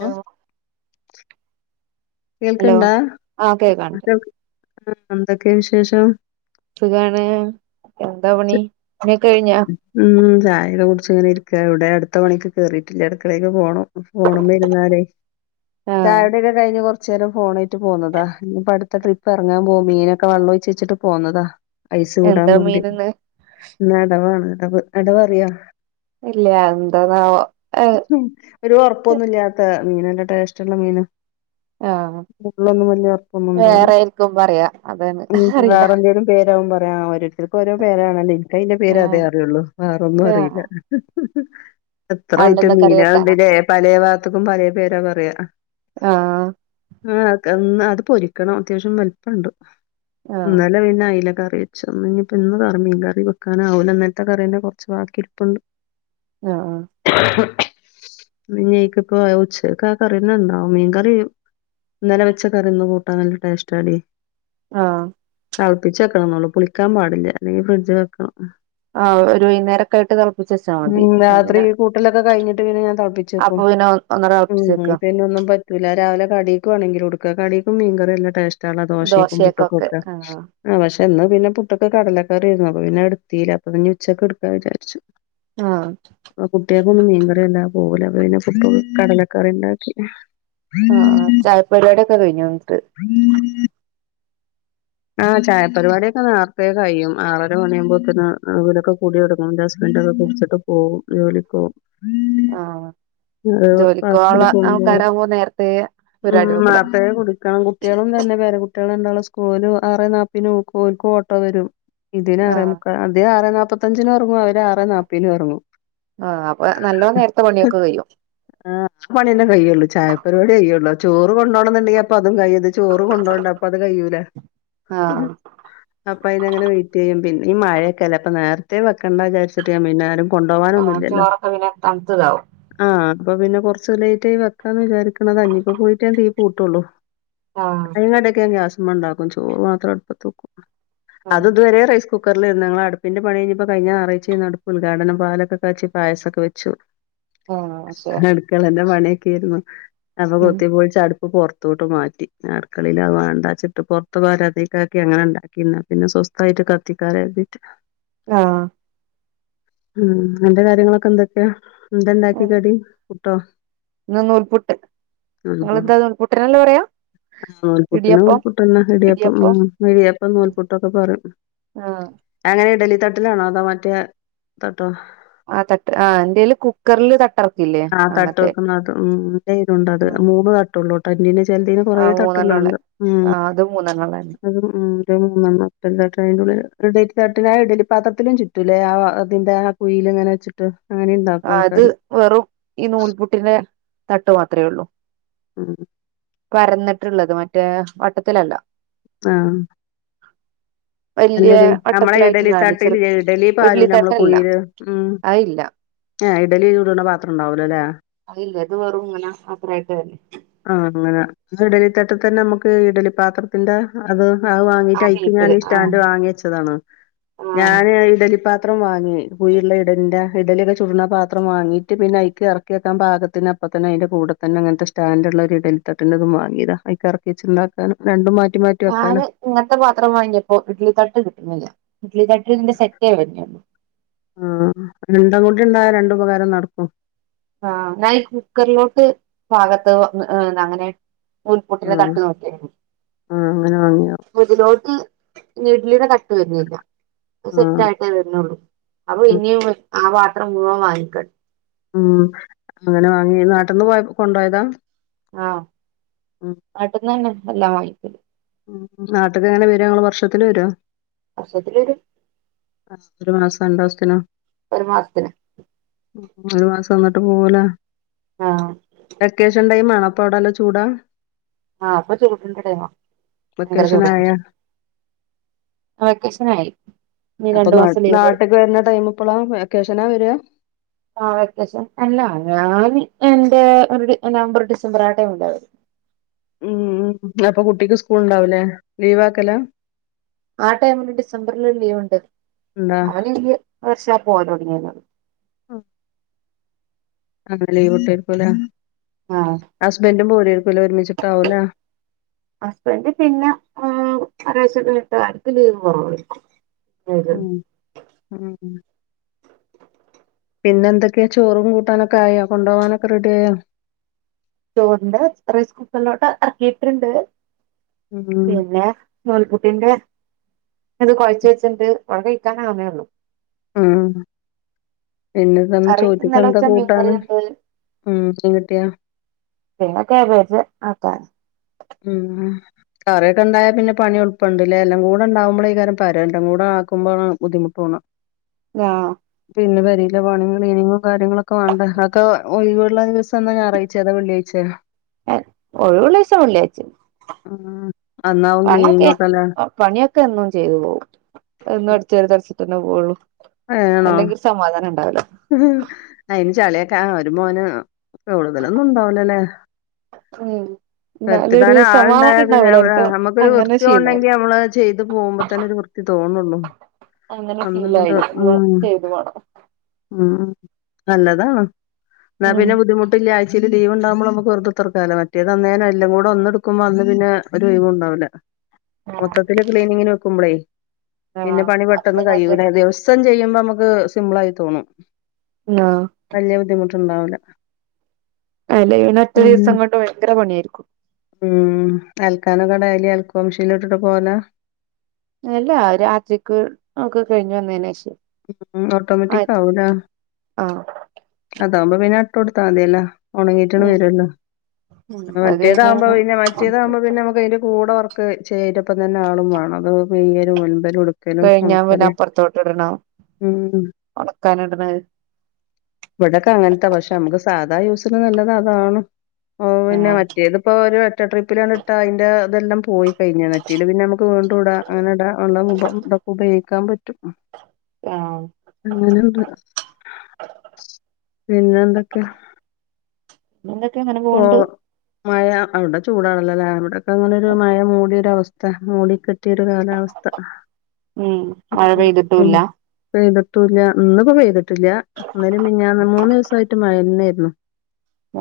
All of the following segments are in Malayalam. ഹലോ ഹലോ കേൾക്കണ്ടാ ആഹ് കേക്കാണ്ട് എന്തൊക്കെയാ വിശേഷം സുഖാണ് എന്താ പണി തുണിയൊക്കെ കഴിഞ്ഞാ. ഉം ചായേക്ക കുടിച്ച് ഇങ്ങനെ ഇരിക്കാ ഇവിടെ അടുത്ത പണിക്ക് കേറീട്ടില്ല അടുക്കളേക്ക് പോണം ഫോണ് മ്മെ രുന്നാലേ ആഹ് ചായൊടി യൊ ത് കഴിഞ്ഞ് കുറച്ചേരം ഫോണായിട്ട് പോന്നതാ ഇനിപ്പോ അടുത്ത ട്രിപ്പെറങ്ങാൻ പോവും മീനൊക്കെ വെളെളാഴിച്ച് വെച്ചിട്ട് പോന്നതാ ഐസ് കൂടാൻ എന്താ മുണ്ടി മീനിന്ന് ഇന്ന് അടവാണ് അത്അടവറിയോ ഇല്ല എന്താന്നാവോ ഏ ഒരു ഒറപ്പൊന്നുല്ലാത്ത മീനല്ല ടേസ്റ്റുള്ള മീന് ആഹ് [unintelligible] ഒന്നും വലിയ ഉറപ്പൊന്നും ഉണ്ടാവില്ല വേറെയായിരിക്കും പറയാ അതാണ് അറിയില്ല വേറെന്തേലും പേരാവും പറയാ ഓരോത്തർക്ക് ഓരോ പേരാണല്ലോ ഇക്ക അയിന്റെ പേര് അതേ ആഹ് അറിയുള്ളൂ വേറൊന്നും അറിയില്ല. ആഹ് മ് മ് മ് എത്ര ഐറ്റം അതോണ്ടെന്താ കറി മീനാ വെക്കാനാ ഉണ്ടില്ലേ പലേ ഭാഗത്തക്കും പലേ പേരാ പറയാ ആഹ് ആ അത് പൊരിക്കണം അത്യാവശ്യം വലിപ്പണ്ട് ആഹ് ഇന്നലെ പിന്നെ അയലക്കറി വെച്ച്ർന്ന് ഇനീപ്പം ഇന്ന് കറി മീൻ കറി കാരണം അവൻ ഇന്നത്തെ കറിന്റെ കുറച്ച് ബാക്കി ഇരിപ്പുണ്ട് ആഹ് മിന്നേ ഈക്കക്കോ ഉച്ചക്കാ ആ കറീന്ന ഇണ്ടാവും മീൻ കറി ഇന്നല വെച്ച കറി ഇന്നു കൂട്ടാൻ നല്ല ടേസ്റ്റാലെ ആഹ് തിളപ്പിച്ച് വെക്കണം എന്നുള്ളൂ പുളിക്കാൻ പാടില്ല അല്ലെങ്കിൽ ഫ്രിഡ്ജി വെക്കണം ആഹ് ഒരു വൈന്നേരൊക്കായിട്ട് തെളപ്പിച്ച് വെച്ചാ മതി ഉം ആഹ് രാത്രി പിന്നെ കൂട്ടലൊക്കെ കഴിഞ്ഞിട്ട് പിന്നെ ഞാൻ തെളപ്പിച്ചു അപ്പൊ വെക്കും പിന്നെ ഒന്ന് ഉം തെളപ്പിച്ചെക്കാ പിന്നെ ഒന്നും പറ്റൂല രാവിലെ കടീക്ക് വേണെങ്കിലും എടുക്കാം കടീക്കും മീൻകറീം നല്ലാം ടേസ്റ്റ് ദോശെക്കും ദോശക്കൊക്കെ പൂട്ട്കൊക്കെ ആഹ് ആ പക്ഷെ ഇന്ന് പിന്നെ പുട്ടൊക്കെ കടലക്കറിയാരുന്നു അപ്പൊ പിന്നെ എടുത്തീലാ അപ്പൊ പിന്നെ ഉച്ചക്ക് എടുക്കാൻ വിചാരിച്ചു ആഹ് അപ്പൊ കുട്ടിയെക്കൊന്നും മീൻകറിവല്ലാ പോവൂല അപ്പ പിന്നെ പുട്ടും കടലക്കറിയിണ്ടാക്കി ആഹ് ആഹ് ചായ പരിപാടിയൊക്കെ കഴിഞ്ഞോ വന്നിട്ട് ആഹ് ചായപരിപാടിയൊക്കെ നേരത്തെ കഴിയും. ആറരമണിയാവുമ്പോ പിന്ന ഇവിടക്ക കുടി തൊടങ്ങും എന്റെ ഹസ്ബന്റൊക്കെ കുടി [unintelligible] ട്ട് പോവും ജോലിക്ക് പോവും ആഹ് ജോലിക്കോള്ള പാക്കില് കൊണ്ടോവും ആൾക്കാരാകുമ്പോ നേരത്തെ പരിപാടി ഉം വെക്കണം അതെ കുടിക്കാൻ കുട്ടികളും തന്നെ വേറ കുട്ടികള് രണ്ടാളും സ്കൂളില് ആറ്നാപ്പയിന് ഓക്കും ഓൻക്കും ഓട്ടോ വരും ഇതിന് ആഹ് ആറേമുക്കാ അതേ ആറേ നാപ്പത്തഞ്ചിന് ഇറങ്ങും അവര് ആറെനാപ്പയിന് എറങ്ങും ആഹ് അപ്പൊ നല്ലോ നേരത്തെ പണിയൊക്കെ കഴിയും ആഹ് പണിയെല്ലാം കഴിയൊള്ളു ചായ പരിപാടി കഴിയൊള്ളൂ ചോറു കൊണ്ടോണംന്നുണ്ടെങ്കി അപ്പ അതും കയ്യും ചോറ് കൊണ്ടോണ്ട അപ്പത് കഴിയൂലെ ആഹ് അപ്പൊ അയിതങ്ങനെ വെയിറ്റെയ്യും പിന്നെ ഈ മഴയൊക്കെ അല്ലേ അപ്പ നേരത്തെ വക്കണ്ടാ വിചാരിച്ചിട്ട് ഞാൻ പിന്നാലും ആഹ് ചോറൊക്ക പിന്നെ തണ്ത്തതാവും ആഹ് അപ്പൊ പിന്നെ കുറച്ച് ലേറ്റായി വെക്കാന്ന് വിചാരിക്ക്ണതാ ഇഞ്ഞ്പ്പോ പോയിട്ട് ഞാൻ തീ പൂട്ടുള്ളൂ ആഹ് യിം കടിഒക്കെ ഗ്യാസ്മണ്ടാക്കും ചോറ് മാത്രം അടുപ്പത്തെക്കും അത് ആഹ് ഇതുവരെ റൈ കുക്കറിലേര്ന്നു ഞങ്ങളട്പ്പിന്റെ പണി അയ്ഞ്ഞപ്പോ കൈഞ്ഞ ഞാറായ്ചേന്നു അട്പ്പുൽഘാടനം പാലൊക്കെ കാച്ചി പായസൊക്കെ വെച്ചു ആഹ് ശരി ന്റ അട്ക്കളന്റെ പണി ഒക്കേര്ന്ന് അപ്പൊ ഉം കൊത്തി പൊള്ച്ച് അട്പ്പ് പൊർ ത്തോട്ട് മാറ്റി അട്ക്കളേൽ അഹ് വാണ്ടാച്ച്ട്ട് പൊ ത്ത വരാന്തെക്കാക്കി അങ്ങനെ ഇണ്ടാക്കി ഇന്നാ പിന്നെ സ്വസ്ഥായിട്ട് കത്തിക്കാ കര്തീട്ട്. ആഹ് ഉം അന്റെ കാര്യങ്ങളൊക്കെന്തൊക്കെ എന്താണ്ടാക്കി കടി പുട്ടോ? ഇന്ന് നൂൽപുട്ട് ആഹ് ഹാ നിങ്ങളെന്താ നൂൽപുട്ടിനല്ലേ പറയാ നൂൽപുട്ട്ന് ഇടിയപ്പം നൂൽപുട്ടെന്നെ ഇടിയപ്പമ് ഇടിയപ്പം ഇടിയപ്പം ഉം നൂൽപുട്ടൊക്കെ പറിം ആഹ് എങ്ങനെ ഇഡലി തട്ട്ലാണോ അതോ മറ്റേ തട്ടോ? ആ തട്ട് ആഹ് എന്റെേൽ കുക്കർൽ തട്ടർ ആ തട്ട് വെക്ക്‌ന്നതും മ് ഇന്റൈലുംണ്ടത് ഉം മൂന്ന് ത തുള്ളോട്ടര്നിനെ ചെൽതിന് കൊറേ ആഹ് മൂന്നെണ്ണം ഉള്ളെ തട്ടുള്ളഹ്ണ്ട് ഉം ആഹ് അത് മൂന്നെണ്ണം ഉള്ളെന്നെ [unintelligible] ഉം. ന്റെ മൂന്നണ്ണത്തിന്റ ട്ടയ്ന്റുള്ള്ല് ഇഡലി തട്ട്ൽ ആ ഇഡലി പാത്രത്തിലും ചുറ്റുല്ലേ ആഹ് അതിന്റെ ആ കുയീൽ ഇങ്ങനെച്ച്ട്ട് അങ്ങനെ ഇണ്ടാക്കും ആഹ് അത് ആൾക്കാര് വെറും ഈ നൂൽപുട്ടിന്റെ തട്ട് മാത്രേ ഒള്ളു ഉം. പരന്ന്ട്ട്ള്ളത് മറ്റേ വട്ടത്തിലല്ല ആഹ് [inaudible] അല്ലടി നമ്മളെ വട്ടത്തിലായിട്ട് ഇഡലി നാല് തട്ടിൽ ചെറു ല്ലെ ഇഡലി ഇഡ്ലി പാരുലെ മ്മൾ തട്ടല്ല കുയീൽ ഉം അതില്ല ഏഹ് ഇഡലി ചുട്ണ പത്രംണ്ടാവൂലലേ അ ഇല്ല അത് വെറും ഇങ്ങനെ മാത്രായ്ട്ട് വരുന്നെ. ആ അങ്ങനെ ഇഡലി തട്ട് തന്നെ നമ്മക്ക് ഇഡലി പാത്ര. ന്റെ അത് അഅ് ആ വാങ്ങീട്ട് ഐക്ക് ഷേപ്പില് ഞാൻ ആഹ് സ്റ്റാൻഡ് വാങ്ങി വെച്ചതാണ് ആഹ് ഞാന് ഇഡലിപ്പാ. ത്രം വാങ്ങി കുഴുള്ള ഇഡലിന്റെ ഇഡലിയൊക്കെ ചുട്ണ പാത്രം വാങ്ങീട്ട് പിന്നെ ഐക്കെറ് ക്ക്യക്കാൻ പാകത്തിന് അപ്പ തന്നെ അയ്ന്റെ കൂടെ തന്നെ ഇങ്ങൻത്തെ സ് സ്റ്റാന്റ്ള്ള ഒരു ഇഡലിത്തട്ട്ന്റെതും മാങ്ങീത ഐക് എറ്ക്കിയെച്ച്ണ്ടാക്കാൻ രണ്ടും മാറ്റി മാ ഞാന് ഇങ്ങൻത്തെ പാത്രം വാങ്ങിയപ്പോ ഇഡലി തട്ട് കിട്ട്ണില്ല ഇഡ്ലി തട്ട്ന്റെ സെറ്റെ വര്നുള്ളു. ആഹ് രണ്ടുംകൂടിണ്ടായ രണ്ടു ഉപകാരം നട്ക്കും. ആഹ് ഇന്നാഈ കുക്കറിലോട്ട് പാഗത്ത് ഹ് ന്നങ്ങനെ നൂൽപുട്ട്ന്റെ ആഹ് തട്ട് നോക്കിയര് ആഹ് അങ്ങനെ വാങ്ങിയ മു [unintelligible] ഇഡ്ലിടെ തട്ട് വര്ന്നില്ല ആഹ് അഅ്സെറ്റാ ട്ടെ വര്ന്നാള്ളൂ അപ്പൊ ഉം ഇനിയും ആ പാത്രം മുഴുവൻ വാങ്ങിക്ക ഉം അങ്ങനെ വാങ്ങി നാട്ട്ന്ന് പോയപ്പൊ കൊണ്ടോയതാ? ആഹ് ഉം നാട്ട്ന്നെന്നെ എല്ലാവാ. ഉം നാട്ട്ക്കെങ്ങനെ വരാ ഇങ്ങള് വർഷത്തില് വരോ? വർഷത്തിലൊര് ആ ഒരു മാസാ രണ്ടാസ്ത്തിനാ ഒര് മാസ്ത്തിന്. ഒരു മാസംന്ന്ട്ട് പൂവലാ ആഹ് വെക്കേഷൻ ടൈം ആണോ പ്പ ഓടല്ല ചൂടാ? ആഹ് ഇപ്പ ചൂടിന്റെ ടൈമാ ഭയങ്കര വെക്കേഷൻ ചൂടാ ആയാ വെക്കേഷനായി ഇനി അപ്പൊ രണ്ടു നാ മാസം ലീവ് നാട്ട്ക്ക് വര്ന ടൈം ഇപ്പളാ വെക്കേഷനാ വരാ ആ വെക്കേഷൻ അല്ല ഞാൻ എന്റെ ഒര് ഡ് നവംബർ ഡിസംബർ ആ ടൈമിലാ വരാ മ് മ് അപ്പൊ കുട്ടിക്ക് സ്കൂൾ ഇണ്ടാവൂലേ ലീവാക്കലാ ആ ടൈമില് ഡിസംബർല് ഒര് ലീവ്ണ്ട് ഇണ്ടാ ആലീവ്‌ വർഷാപോവലൊട്ങ്ങിന്നത് ആഹ് അങ്ങല്ലെ ഈ ഒട്ട പോല ആഹ് ഹസ്ബൻഡും പോരക്കല ഒരുമിച്ചിട്ടാവുല ഹസ്ബൻഡ് പിന്നെ ഉം ഒരു വശത്തിട്ടുകാർക്ക് ലീവ് പോവളും ഉം ഉം പിന്നെ എന്തൊക്കെയാ ചോറും കൂട്ടാനൊക്കെ ആയോ കൊണ്ടുപോകാനൊക്കെ റെഡിയായോ ചോറിന്റെ റൈസ് കുക്കറിലോട്ട് ഇറക്കിട്ടുണ്ട് ഉം പിന്നെ നൂൽപ്പുട്ടിന്റെ ഇത് കുഴച്ച് വെച്ചിട്ടുണ്ട് മോൾ കഴിക്കാൻ അവന്നെ ഉള്ളു. ഉം പിന്നെ തന്ന് കറി ചോറ്റിക്ക് ഇന്നലെ എന്താ വെച്ച മീൻ കൂട്ടാന്? കറിയുണ്ട് ഉം മീകിട്ടിയാ പിന്നെ ക്യാബേജ് ആകാൻ ഉം ഉം കറിയൊക്കെണ്ടായ പിന്നെ പണി എളുപ്പണ്ട്ല്ലേ എല്ലാം കൂടെണ്ടാവുമ്പളെ അയ്കാരം പരം എല്ലാം കൂടെ ആകുമ്പോ ബുദ്ധിമുട്ട് തോന്നാ. [unintelligible] ആഹ് പിന്നെ പെരയിലെ പണിയും ക്ലീനിങ്ങും കാര്യങ്ങളൊക്കെ വേണ്ടേ അതൊക്കെ ഒഴിവുള്ള ദിവസം ഇന്ന് ഞാറ ഏതാ വെള്ളിയാഴ്ച്ച ഒഴിവുള്ള ദിവസം വള്ളിയാച്ച ഉം അന്നാവും ക്ലീനിങ്ങോക്കല്ലേ പണിയൊക്കെ എന്നും ചെയ്തു പോകും എന്നും അടിച്ചുവാരി തൊടച്ചിട്ടല്ലേ പോവുള്ളൂ ആണോ അല്ലെങ്കി സമാധാനം ഉണ്ടാവില്ല. അയിന് ചളിയൊക്കെ ആ ഒരു മോന് കൂടുതലൊന്നും ഉണ്ടാവൂലല്ലേയ് ഉം എന്നാലും ഒരു എത്തിടാൻ ആളുണ്ടായ സമാധാനം പിന്നെ ഉണ്ടാവൂല എനിക്ക് നമുക്കൊരു അങ്ങനെ വൃത്തി ശീലായി ഉണ്ടെങ്കി നമ്മളത് ചെയ്ത് പോവുമ്പോ തന്നെ ഒരു വൃത്തി ത്തി തോന്നുള്ളു അങ്ങനെ ഫീലായി ഒന്ന് ചെയ്തു പോണം ഉം നല്ലതാണ് എന്നാ ഉം പിന്നെ ബുദ്ധിമു [unintelligible] ആഴ്ചയിൽ ലീവ് ഉണ്ടാകുമ്പോ നമ്മള് ഓരോരുത്തർക്കും മറ്റേത് അന്നേരം എല്ലേ കൂടെ ഒന്നെടുക്കുമ്പോ അന്ന് പിന്നെ ഒരു ലീവും ഉണ്ടാവുല്ല. മൊത്തത്തില് ക്ലീനിങ്ങിന് വെക്കുമ്പോളേ പിന്നെ ആഹ് പണി അപ്പൊ പെട്ടെന്ന് പിന്നെ അധികം കഴിയൂല്ലേ അത പണിയില്ല വസം ചെയ്യുമ്പോ നമുക്ക് സിമ്പിളായി തോന്നും ആഹ് വല്ല്യ ബുദ്ധിമുട്ടുണ്ടാവൂല്ല അല്ല ഇവന് ഒറ്റ ദിവസം കൊണ്ട് ഭയങ്കര പണിയാര്ക്കും ഉം അലക്കാനൊക്കെ ഡെയിലി അലക്ക് മെഷീനിൽ ഇട്ടിട്ട് പോല അല്ല ഒരാഴ്ചക്ക് ഒക്കെ കഴിഞ്ഞു വന്നെൻ ശേഷ ഉം ഓട്ടോമാറ്റിക് ആവൂല ആഹ് അതാവുമ്പോ പിന്നെ ഇട്ട് കൊടുത്ത മതില്ല ഉണങ്ങിട്ടണ് വരുല്ലോ ഉം അത് കഴിഞ്ഞ് മറ്റേതാവുമ്പോ പിന്നെ മറ്റേതാവുമ്പോ പിന്നെ നമുക്ക് അതി കൂടെവർക്ക് ചെയ്തപ്പം തന്നെ ആളും വേണം അത് വെയ്യും മുൻപലുംടു കഴിഞ്ഞാ പിന്നെ അപ്പറത്തോട്ട് ഇടണം ഉം ഉണക്കാനിടണത് ഇവിടൊക്കെ അങ്ങനത്തൊ പക്ഷെ നമുക്ക് സാധാ യൂസിന് നല്ലത് അതാണ് ഓ പിന്നെ ആഹ് മറ്റേതിപ്പോ ഒരു ഒറ്റ ട്രിപ്പിലങ്ങിട്ട അയിന്റെ ഇതെല്ലാം പോയി കഴിഞ്ഞ മറ്റേല് പിന്നെ നമുക്ക് വീണ്ടൂടാ അങ്ങനിട കൂട കൂട ഉപയോഗിക്കാൻ പറ്റും. ആഹ് അങ്ങനൊണ്ട് പിന്നെ എന്തൊക്കെ എന്തൊക്കെ ഇങ്ങനെ പോകണ്ട് മഴ അവിടെ ചൂടാണല്ലോല്ലേ ഇവിടൊക്കെ ഇങ്ങനെ ഒരു മഴ മൂടിയൊരു അവസ്ഥ മൂടികെട്ടിയൊരു കാലാവസ്ഥ ഉം മഴ ഉം പെയ്തിട്ടുല്ല പെയ്തട്ടൂല്ല ഇന്ന് ഇപ്പൊ പെയ്തട്ടില്ല ഇന്നലേം മേഞ്ഞാന്നും മൂന്ന് ദിവസായിട്ട് മഴന്നായിരുന്നു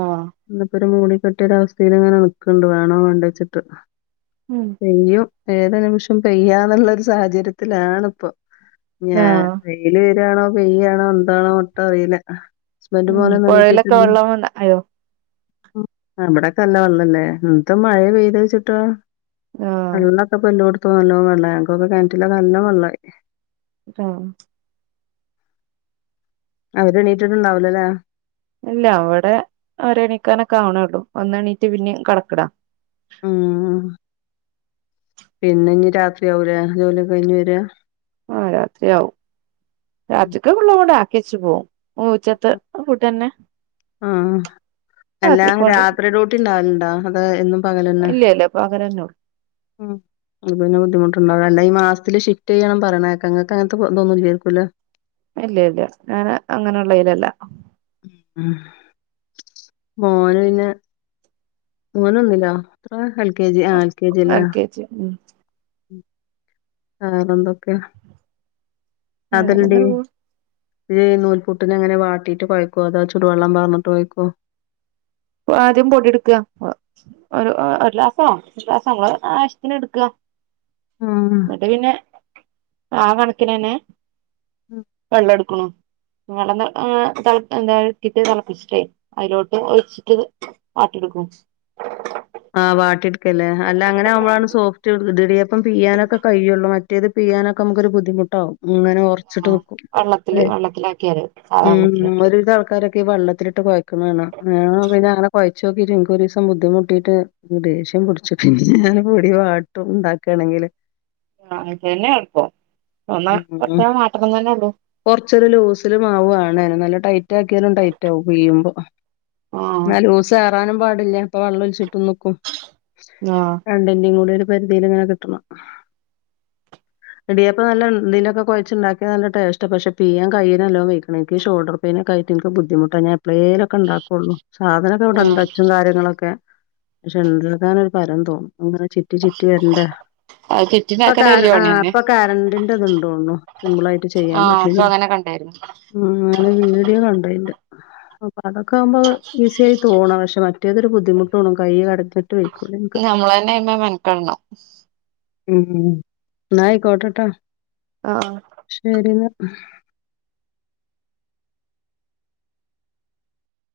ആഹ് ഇന്നിപ്പോ ഒരു മൂടി കെട്ടിയ ഒരു അവസ്ഥയിൽ ഇങ്ങനെ നിക്കണ്ട് വേണോ വേണ്ട വെച്ചിട്ട് ഉം പെയ്യും ഏത് നിമിഷം പെയ്യാന്നുള്ള ഒരു സാഹചര്യത്തിലാണിപ്പൊ ഞാൻ ആഹ് വെയില് വരാണോ പെയ്യയാണോ എന്താണോ ഒട്ടും അറിയില്ല ഹസ്ബന്റും മോനും ഒന്നും എണീറ്റിട്ടില്ലേ [unintelligible] ആയോ ഉം അവിടെക്കെല്ല നല്ല വെള്ളല്ലേ എന്താ മഴ പെയ്ത് വെച്ചിട്ട് ആഹ് [unintelligible] ഞങ്ങക്കൊക്കെ കിണറ്റില് നല്ല വെള്ളായി [unintelligible] അവര് എണ്ണീറ്റിട്ട്ണ്ടാവില്ലല്ലേ ഇല്ല അവിടെ അവര് എണീക്കാനൊക്കെ ആവണേ ള്ളൂ ഒന്ന് എണീറ്റ് പിന്നേം കെടക്കടാം മ്ഹ് പിന്നെ ഇനി രാത്രിയാവുല്ലേ ജോലിയൊക്കെ കഴിഞ്ഞ് വരിക ആഹ് രാത്രിയാവും രാത്രിക്ക്‌ ഫുള്ളും ഇവിടെ ആക്കിയേച്ചു പോകും ഓ ഉച്ചത്തെ ഫുഡ് തന്നെ ആഹ് അല്ല രാത്രി ഡ്യൂട്ടി ഉണ്ടാവലുണ്ടോ അത് എന്നും പകലന്നെ [unintelligible] പകരന്നോ ഉം അത് പിന്നെ ബുദ്ധിമുണ്ടാവ അല്ല ഈ മാസത്തില് ഷിഫ്റ്റ് ചെയ്യണം പറേണ കേക്കാം നിങ്ങക്ക് അങ്ങനത്തെ ഇതൊന്നും ഇല്ലാരിക്കുല്ലേ ഇല്ല ഇല്ല ഞാന് അങ്ങനെയുള്ളതിലല്ല ഉം മോന് പിന്നെ മോൻ ഒന്നിലാ എത്ര എൽ കെ ജി ആഹ് എൽ കെ ജീലാ എൽ കെ ഉം വേറെ എന്തൊക്കയ വേറെങ്ങനെ അതെന്തിയെ പോണ് ഇത് നൂൽപുട്ടിന് എങ്ങനെ വാട്ടീട്ട് കൊഴക്കോ അതോ ചൂട് വെള്ളം പകർന്നിട്ട് ഒഴിക്കോ ആദ്യം പൊടിയെടുക്കുക ഒരു ഒരുഗ്ലാസാ [unintelligible] ഗ്ലാസി അങ്ങനെ ആവശ്യത്തിന് എടുക്കുക ആഹ് അത് പിന്നെ ആ കണക്കിനന്നെ വെള്ളം എടുക്കണു [unintelligible] എന്താക്കിട്ട് തിളപ്പിച്ചിട്ടേ അതിലോട്ട് ഒഴിച്ച് ട്ട് അത് വാട്ടിയെടുക്കും ആഹ് വാട്ടിയെടുക്കല്ലേ അല്ല അങ്ങനെ ആകുമ്പളാണ് സോഫ്റ്റ് ഇടിയപ്പം പിയാനൊക്കെ കയ്യുള്ളൂ മറ്റേത് പിയ്യാനൊക്കെ നമുക്ക് ഒരു ബുദ്ധിമുട്ടാവും അങ്ങനെ ഒറച്ചിട്ട് വെക്കും ആ വെള്ളത്തില് അതെ വെള്ളത്തിലാക്കിയാല് സാധാ ഉം വെള്ളത്തിലാക്കിയ ഒരുവിധം ആൾക്കാരൊക്കെ വെള്ളത്തിലിട്ട് കൊയക്കുന്ന കാണാം പിന്നെ അങ്ങന കൊയച്ച് നോക്കിട്ട് എനിക്ക് ഒരീസം ബുദ്ധിമുട്ട് കിട്ടീട്ട് ദേഷ്യം പിടിച്ചു പിന്നെ ഞാൻ പൊടി വാട്ടും ഉണ്ടാക്കണെങ്കില് ആ അതന്നെ എളുപ്പം [unintelligible] മാറ്റണം എന്നല്ലേ ഉള്ളൂ കുറച്ചൊരു ലൂസിലും മാവ് വേണേനെ നല്ല ടൈറ്റ് ആക്കിയാലും ടൈറ്റ ആകും പീയുമ്പോ ആ എന്നാ ലൂസാവാനും പാടില്ല അപ്പൊ വെള്ളം ഒലിച്ചിട്ട് നിക്കും രണ്ടിന്റേയും കൂടി ഒരു പരിധിയില് ഇങ്ങനെ കിട്ടണം ഇടിയപ്പം നല്ല ഇന്തതിലൊക്കെ കൊഴച്ചുണ്ടാക്കിയ നല്ല ടേസ്റ്റ് പക്ഷെ പീയാൻ കൈയിന് നല്ലോം ഉപയോഗിക്കണം എനിക്ക്‌ ഷോൾഡറു പിന്നെ കയ്ക്ക് എനിക്ക് ബുദ്ധിമുട്ടാണ് ഞാൻ എപ്പളെലൊക്കെ ഒണ്ടാക്കുള്ളു സാധനൊക്കെ ഉം ഇവിടുണ്ട് അച്ചും കാര്യങ്ങളൊക്കെ പക്ഷെ ഒണ്ടാക്കാനൊരു പരം തോന്നും അങ്ങനെ ചുറ്റി ചുറ്റി വരണ്ടേ ആഹ് കിറ്റി ഇപ്പ ആ ഇപ്പൊ കരണ്ടിന്റെ ഇതുണ്ടോള്ളു സിമ്പിൾ ആയിട്ട് ചെയ്യാൻ പറ്റിയത് ഒണ്ടായിരുന്നു ഉമ് ഞാന് വീഡിയോ കണ്ടയിന്റ അപ്പ അതൊക്കെ ആവുമ്പോ ഈസി ആയി തോണ പക്ഷെ മറ്റ മറ്റേതൊരു ബുദ്ധിമുട്ടണ കൈ കടഞ്ഞിട്ട് വെക്കൂല്ല നക്ക് നമ്മള് തന്നെ അയിമ്മെ മെനക്കെടണം ഉം ന്നാ ആയ്ക്കോട്ടെ ട്ടാ ആഹ് ശരിന്നാ